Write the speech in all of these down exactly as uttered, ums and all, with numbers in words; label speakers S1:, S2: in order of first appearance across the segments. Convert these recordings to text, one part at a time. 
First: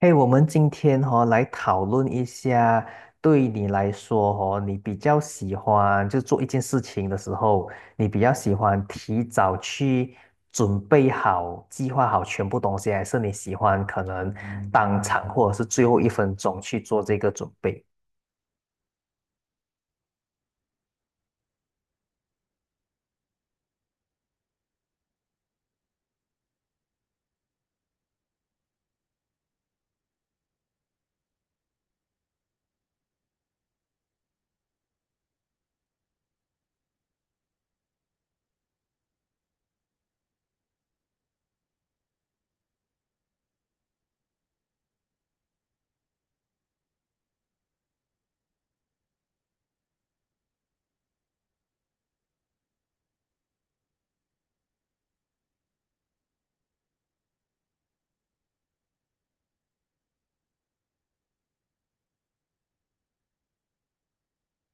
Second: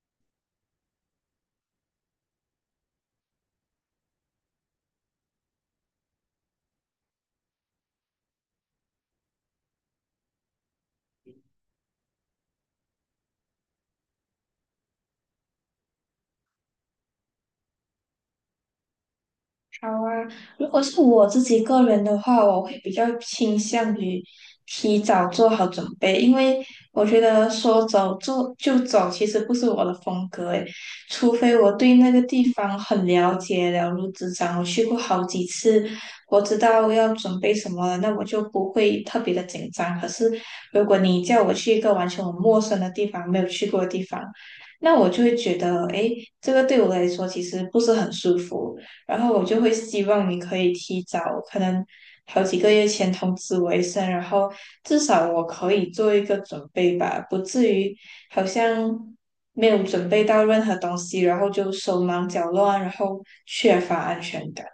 S1: 嘿，我们今天哈、来讨论一下，对你来说哦，你比较喜欢就做一件事情的时候，你比较喜欢提早去准备好、计划好全部东西，还是你喜欢可能当场或者是最后一分钟去做这个准备？
S2: 好啊，如果是我自己个人的话，我会比较倾向于提早做好准备，因为我觉得说走就就走其实不是我的风格诶，除非我对那个地方很了解，了如指掌，我去过好几次，我知道要准备什么了，那我就不会特别的紧张。可是如果你叫我去一个完全我陌生的地方，没有去过的地方，那我就会觉得，诶，这个对我来说其实不是很舒服。然后我就会希望你可以提早，可能好几个月前通知我一声，然后至少我可以做一个准备吧，不至于好像没有准备到任何东西，然后就手忙脚乱，然后缺乏安全感。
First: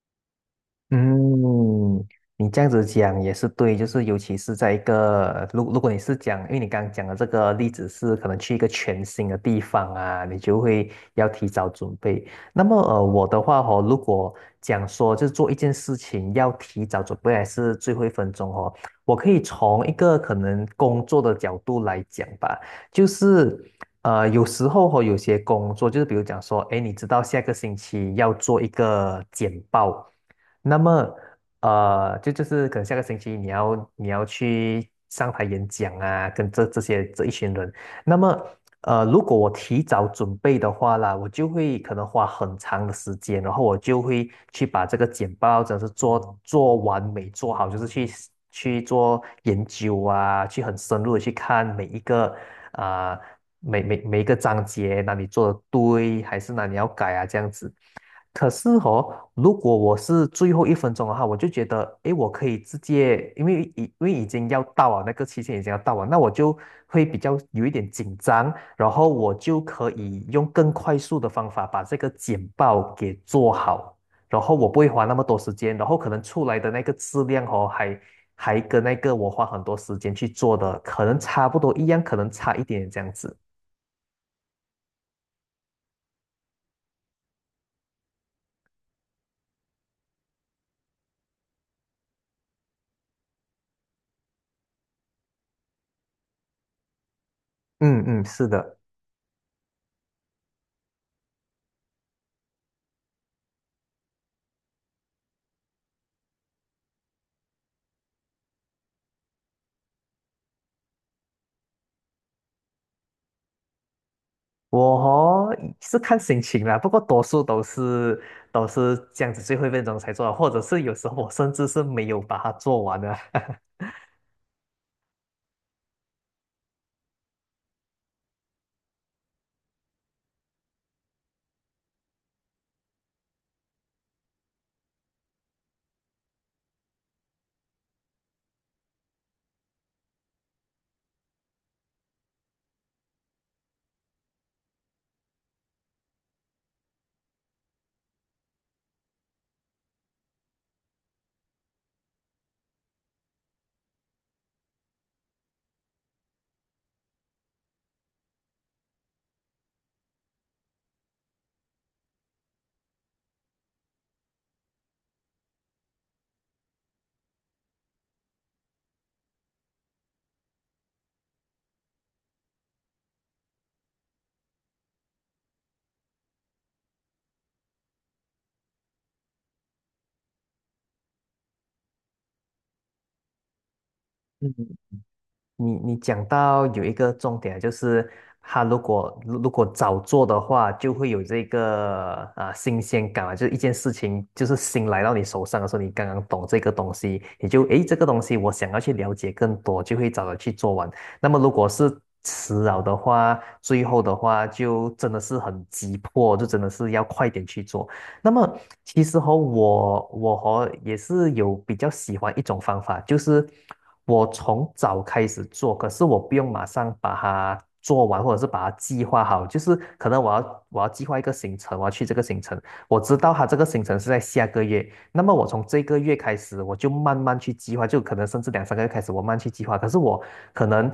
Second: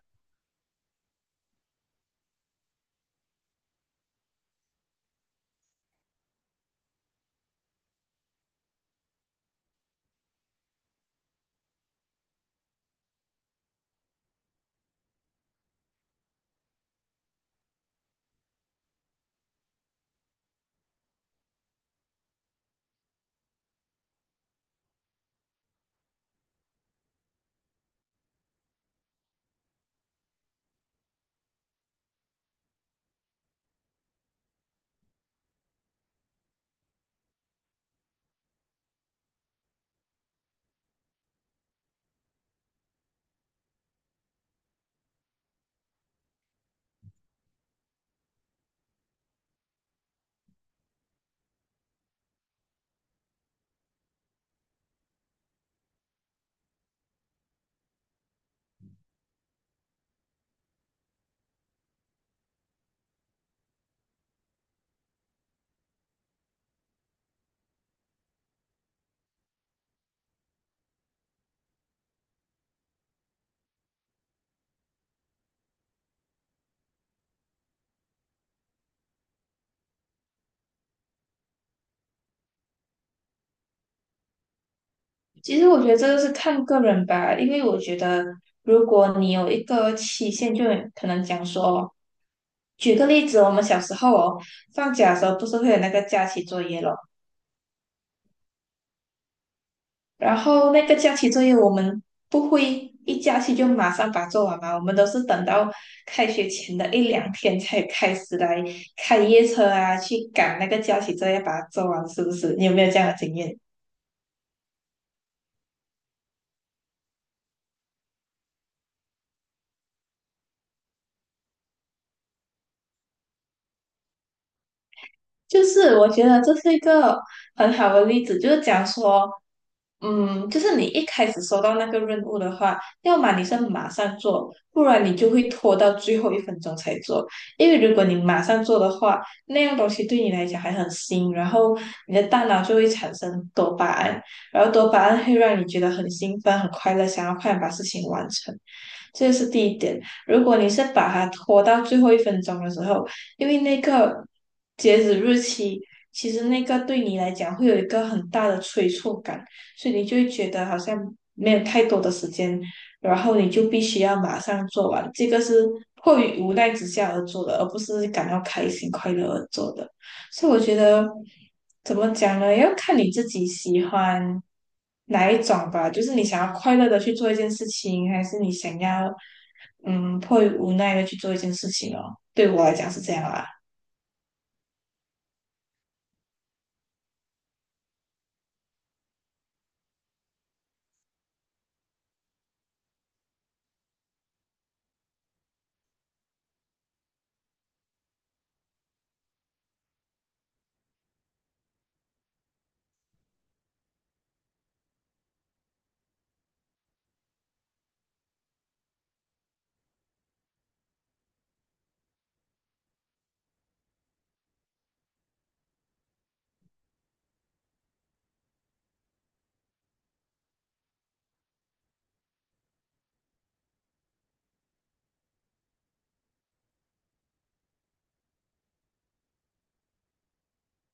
S1: 嗯，你这样子讲也是对，就是尤其是在一个，如如果你是讲，因为你刚刚讲的这个例子是可能去一个全新的地方啊，你就会要提早准备。那么呃，我的话哦，如果讲说就是做一件事情要提早准备，还是最后一分钟哦，我可以从一个可能工作的角度来讲吧，就是呃，有时候哦，有些工作就是比如讲说，哎，你知道下个星期要做一个简报。那么，呃，就就是可能下个星期你要你要去上台演讲啊，跟这这些这一群人。那么，呃，如果我提早准备的话啦，我就会可能花很长的时间，然后我就会去把这个简报真的是做做完美做好，就是去去做研究啊，去很深入的去看每一个啊、每每每一个章节哪里做的对，还是哪里要改啊这样子。可是哦，如果我是最后一分钟的话，我就觉得，诶，我可以直接，因为已因为已经要到了，那个期限已经要到了，那我就会比较有一点紧张，然后我就可以用更快速的方法把这个简报给做好，然后我不会花那么多时间，然后可能出来的那个质量哦，还还跟那个我花很多时间去做的，可能差不多一样，可能差一点这样子。
S2: 其实我觉得这个是看个人吧，因为我觉得如果你有一个期限，就可能讲说，举个例子，我们小时候哦，放假的时候不是会有那个假期作业咯。
S1: 嗯嗯，是的。
S2: 然后那个假期作业我们不会一假期就马上把它做完嘛，我们都是等到开学前的一两天才开始来开夜车啊，去赶那个假期作业把它做完，是不是？你有没有这样的经验？
S1: 我哦是看心情啦，不过多数都是都是这样子最后一分钟才做的或者是有时候我甚至是没有把它做完的。
S2: 就是我觉得这是一个很好的例子，就是讲说，嗯，就是你一开始收到那个任务的话，要么你是马上做，不然你就会拖到最后一分钟才做。因为如果你马上做的话，那样东西对你来讲还很新，然后你的大脑就会产生多巴胺，然后多巴胺会让你觉得很兴奋、很快乐，想要快点把事情完成。这是第一点。如果你是把它拖到最后一分钟的时候，因为那个截止日期，其实那个对你来讲会有一个很大的催促感，所以你就会觉得好像没有太多的时间，然后你就必须要马上做完。这个是迫于无奈之下而做的，而不是感到开心快乐而做的。所以我觉得怎么讲呢？要看你自己喜欢哪一种吧，就是你想要快乐的去做一件事情，还是你想要嗯迫于无奈的去做一件事情哦。对我来讲是这样啊。
S1: 你你讲到有一个重点，就是他如果如如果早做的话，就会有这个啊、新鲜感啊，就是一件事情就是新来到你手上的时候，你刚刚懂这个东西，你就诶这个东西我想要去了解更多，就会早早去做完。那么如果是迟了的话，最后的话就真的是很急迫，就真的是要快点去做。那么其实和我我和也是有比较喜欢一种方法，就是我从早开始做，可是我不用马上把它做完，或者是把它计划好。就是可能我要我要计划一个行程，我要去这个行程，我知道它这个行程是在下个月，那么我从这个月开始，我就慢慢去计划，就可能甚至两三个月开始，我慢慢去计划。可是我可能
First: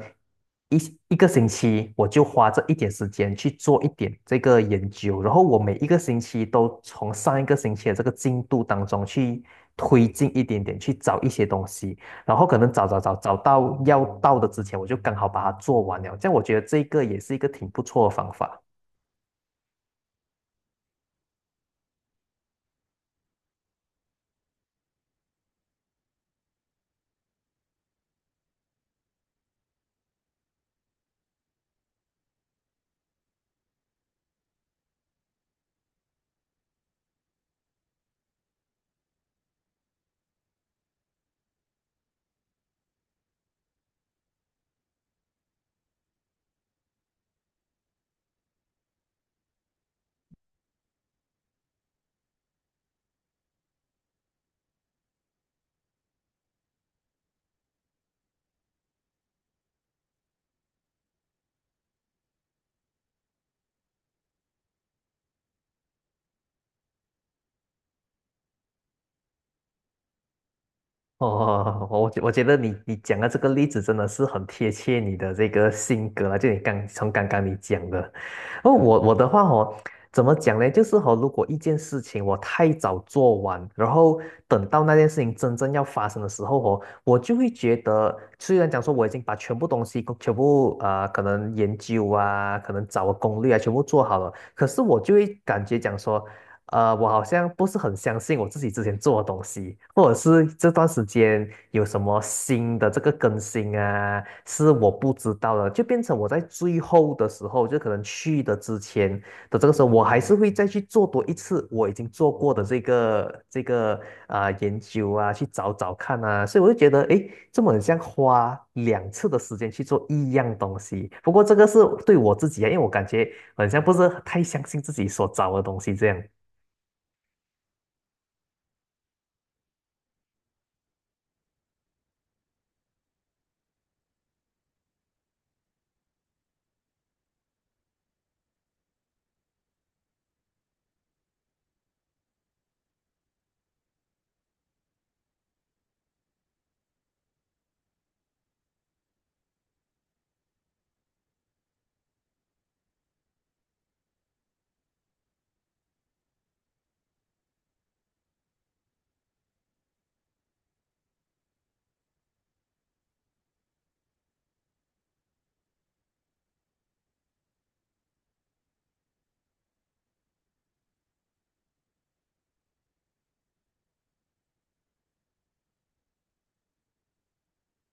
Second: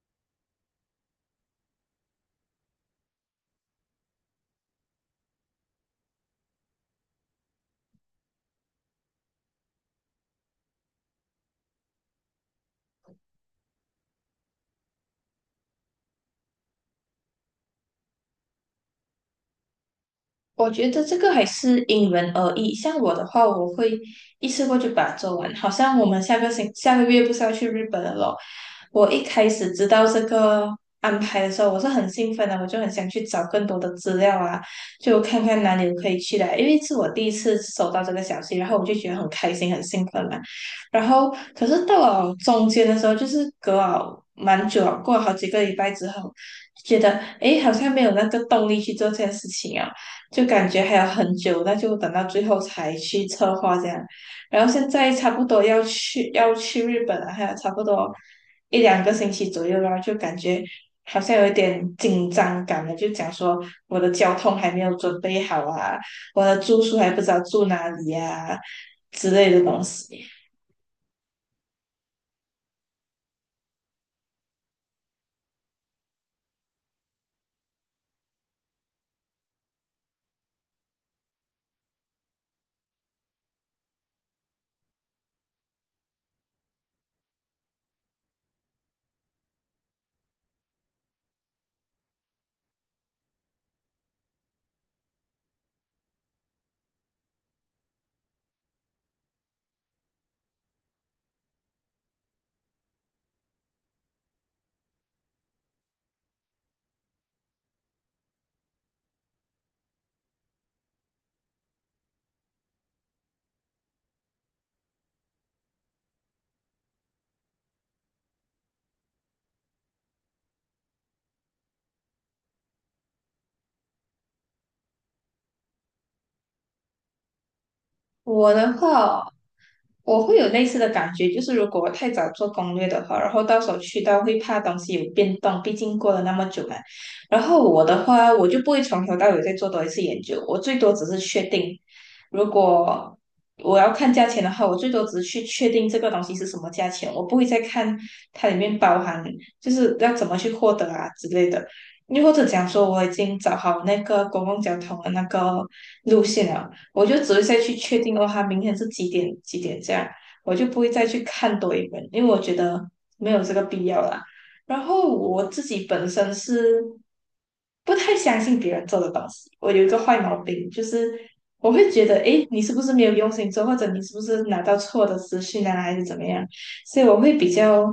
S1: 一一个星期我就花这一点时间去做一点这个研究，然后我每一个星期都从上一个星期的这个进度当中去推进一点点，去找一些东西，然后可能找找找找到要到的之前，我就刚好把它做完了。这样我觉得这个也是一个挺不错的方法。
S2: 我觉得这个还是因人而异。像我的话，我会一次过就把它做完。好像我们下个星下个月不是要去日本了咯？我一开始知道这个安排的时候，我是很兴奋的，我就很想去找更多的资料啊，就看看哪里可以去的。因为是我第一次收到这个消息，然后我就觉得很开心、很兴奋嘛。然后，可是到了中间的时候，就是隔了蛮久了，过了好几个礼拜之后，觉得诶，好像没有那个动力去做这件事情啊。就感觉还有很久，那就等到最后才去策划这样。然后现在差不多要去要去日本了，还有差不多一两个星期左右啦，就感觉好像有一点紧张感了，就讲说我的交通还没有准备好啊，我的住宿还不知道住哪里呀之类的东西。
S1: 哦，我觉我觉得你你讲的这个例子真的是很贴切你的这个性格啊，就你刚从刚刚你讲的，哦，我我的话哦，怎么讲呢？就是哦，如果一件事情我太早做完，然后等到那件事情真正要发生的时候哦，我就会觉得，虽然讲说我已经把全部东西全部啊，可能研究啊，可能找个攻略啊，全部做好了，可是我就会感觉讲说。呃，我好像不是很相信我自己之前做的东西，或者是这段时间有什么新的这个更新啊，是我不知道的，就变成我在最后的时候，就可能去的之前的这个时候，我还是会再去做多一次我已经做过的这个这个啊、研究啊，去找找看啊，所以我就觉得，诶，这么很像花两次的时间去做一样东西。不过这个是对我自己啊，因为我感觉很像不是太相信自己所找的东西这样。
S2: 我的话哦我会有类似的感觉，就是如果我太早做攻略的话，然后到时候去到会怕东西有变动，毕竟过了那么久嘛。然后我的话，我就不会从头到尾再做多一次研究，我最多只是确定，如果我要看价钱的话，我最多只是去确定这个东西是什么价钱，我不会再看它里面包含就是要怎么去获得啊之类的。又或者讲说，我已经找好那个公共交通的那个路线了。我就只会再去确定哦，他明天是几点几点这样，我就不会再去看多一本，因为我觉得没有这个必要啦。然后我自己本身是不太相信别人做的东西，我有一个坏毛病，就是我会觉得，诶，你是不是没有用心做，或者你是不是拿到错的资讯啊，还是怎么样？所以我会比较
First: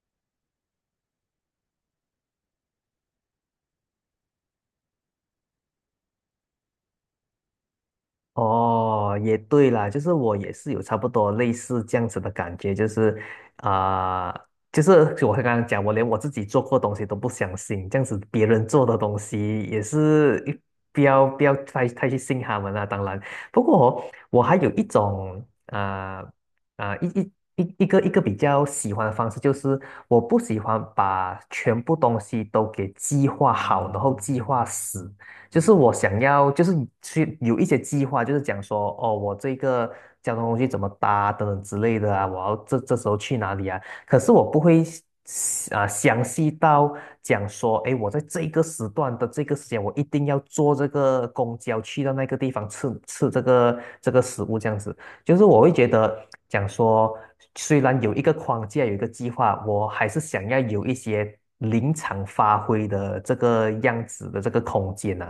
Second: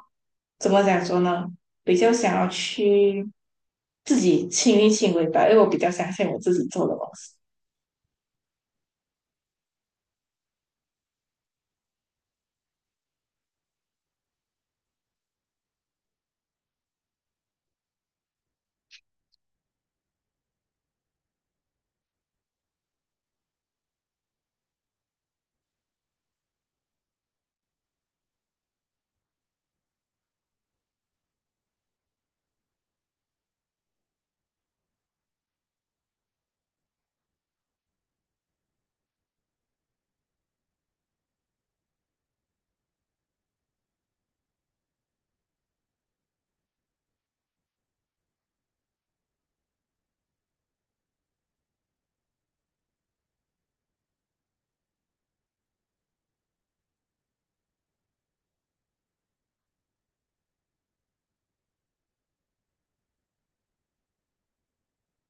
S2: 怎么讲说呢？比较想要去自己亲力亲为吧，因为我比较相信我自己做的东西。
S1: 哦，也对啦，就是我也是有差不多类似这样子的感觉，就是啊、就是 我刚刚讲，我连我自己做过的东西都不相信，这样子别人做的东西也是一不要不要太太去信他们啦。当然，不过哦我还有一种啊啊、一一一一个一个比较喜欢的方式，就是我不喜欢把全部东西都给计划好，然后计划死。就是我想要，就是去有一些计划，就是讲说，哦，我这个交通工具怎么搭等等之类的啊，我要这这时候去哪里啊？可是我不会啊、详细到讲说，诶，我在这个时段的这个时间，我一定要坐这个公交去到那个地方吃吃这个这个食物这样子。就是我会觉得讲说，虽然有一个框架，有一个计划，我还是想要有一些临场发挥的这个样子的这个空间呢。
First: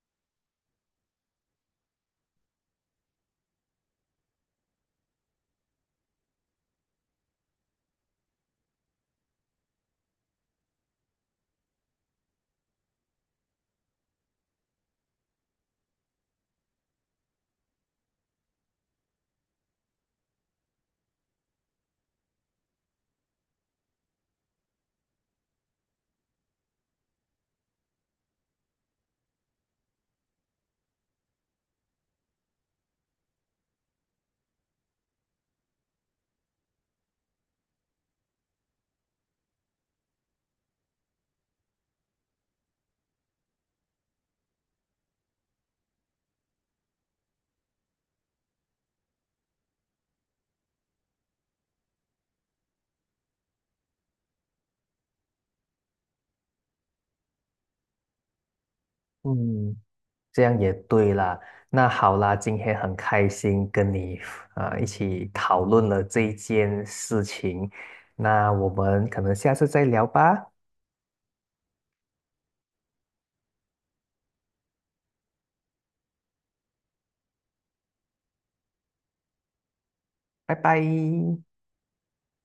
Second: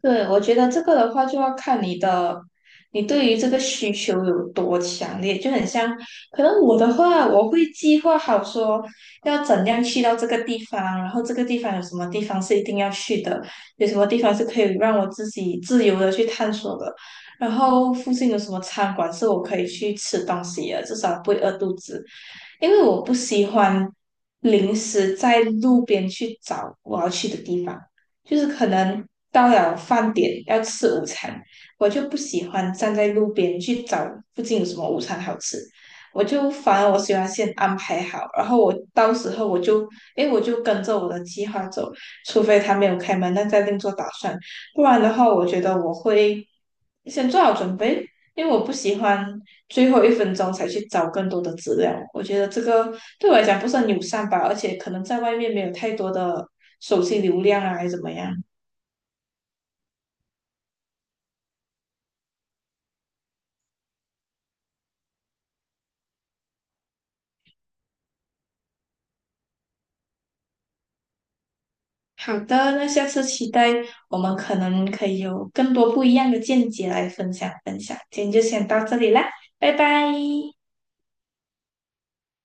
S2: 对，我觉得这个的话就要看你的，你对于这个需求有多强烈，就很像，可能我的话，我会计划好说要怎样去到这个地方，然后这个地方有什么地方是一定要去的，有什么地方是可以让我自己自由的去探索的，然后附近有什么餐馆是我可以去吃东西的，至少不会饿肚子。因为我不喜欢临时在路边去找我要去的地方，就是可能到了饭点要吃午餐，我就不喜欢站在路边去找附近有什么午餐好吃，我就反而我喜欢先安排好，然后我到时候我就，诶，我就跟着我的计划走，除非他没有开门，那再另做打算，不然的话，我觉得我会先做好准备，因为我不喜欢最后一分钟才去找更多的资料。我觉得这个对我来讲不是很友善吧，而且可能在外面没有太多的手机流量啊，还是怎么样。
S1: 嗯，这样也对啦。那好啦，今天很开心跟你啊、呃一起讨论了这一件事情。那我们可能下次再聊吧，
S2: 好的，那下次期待我们可能可以有更多不一样的见解来分享分享。今天就先到这里啦，拜拜。
S1: 拜拜。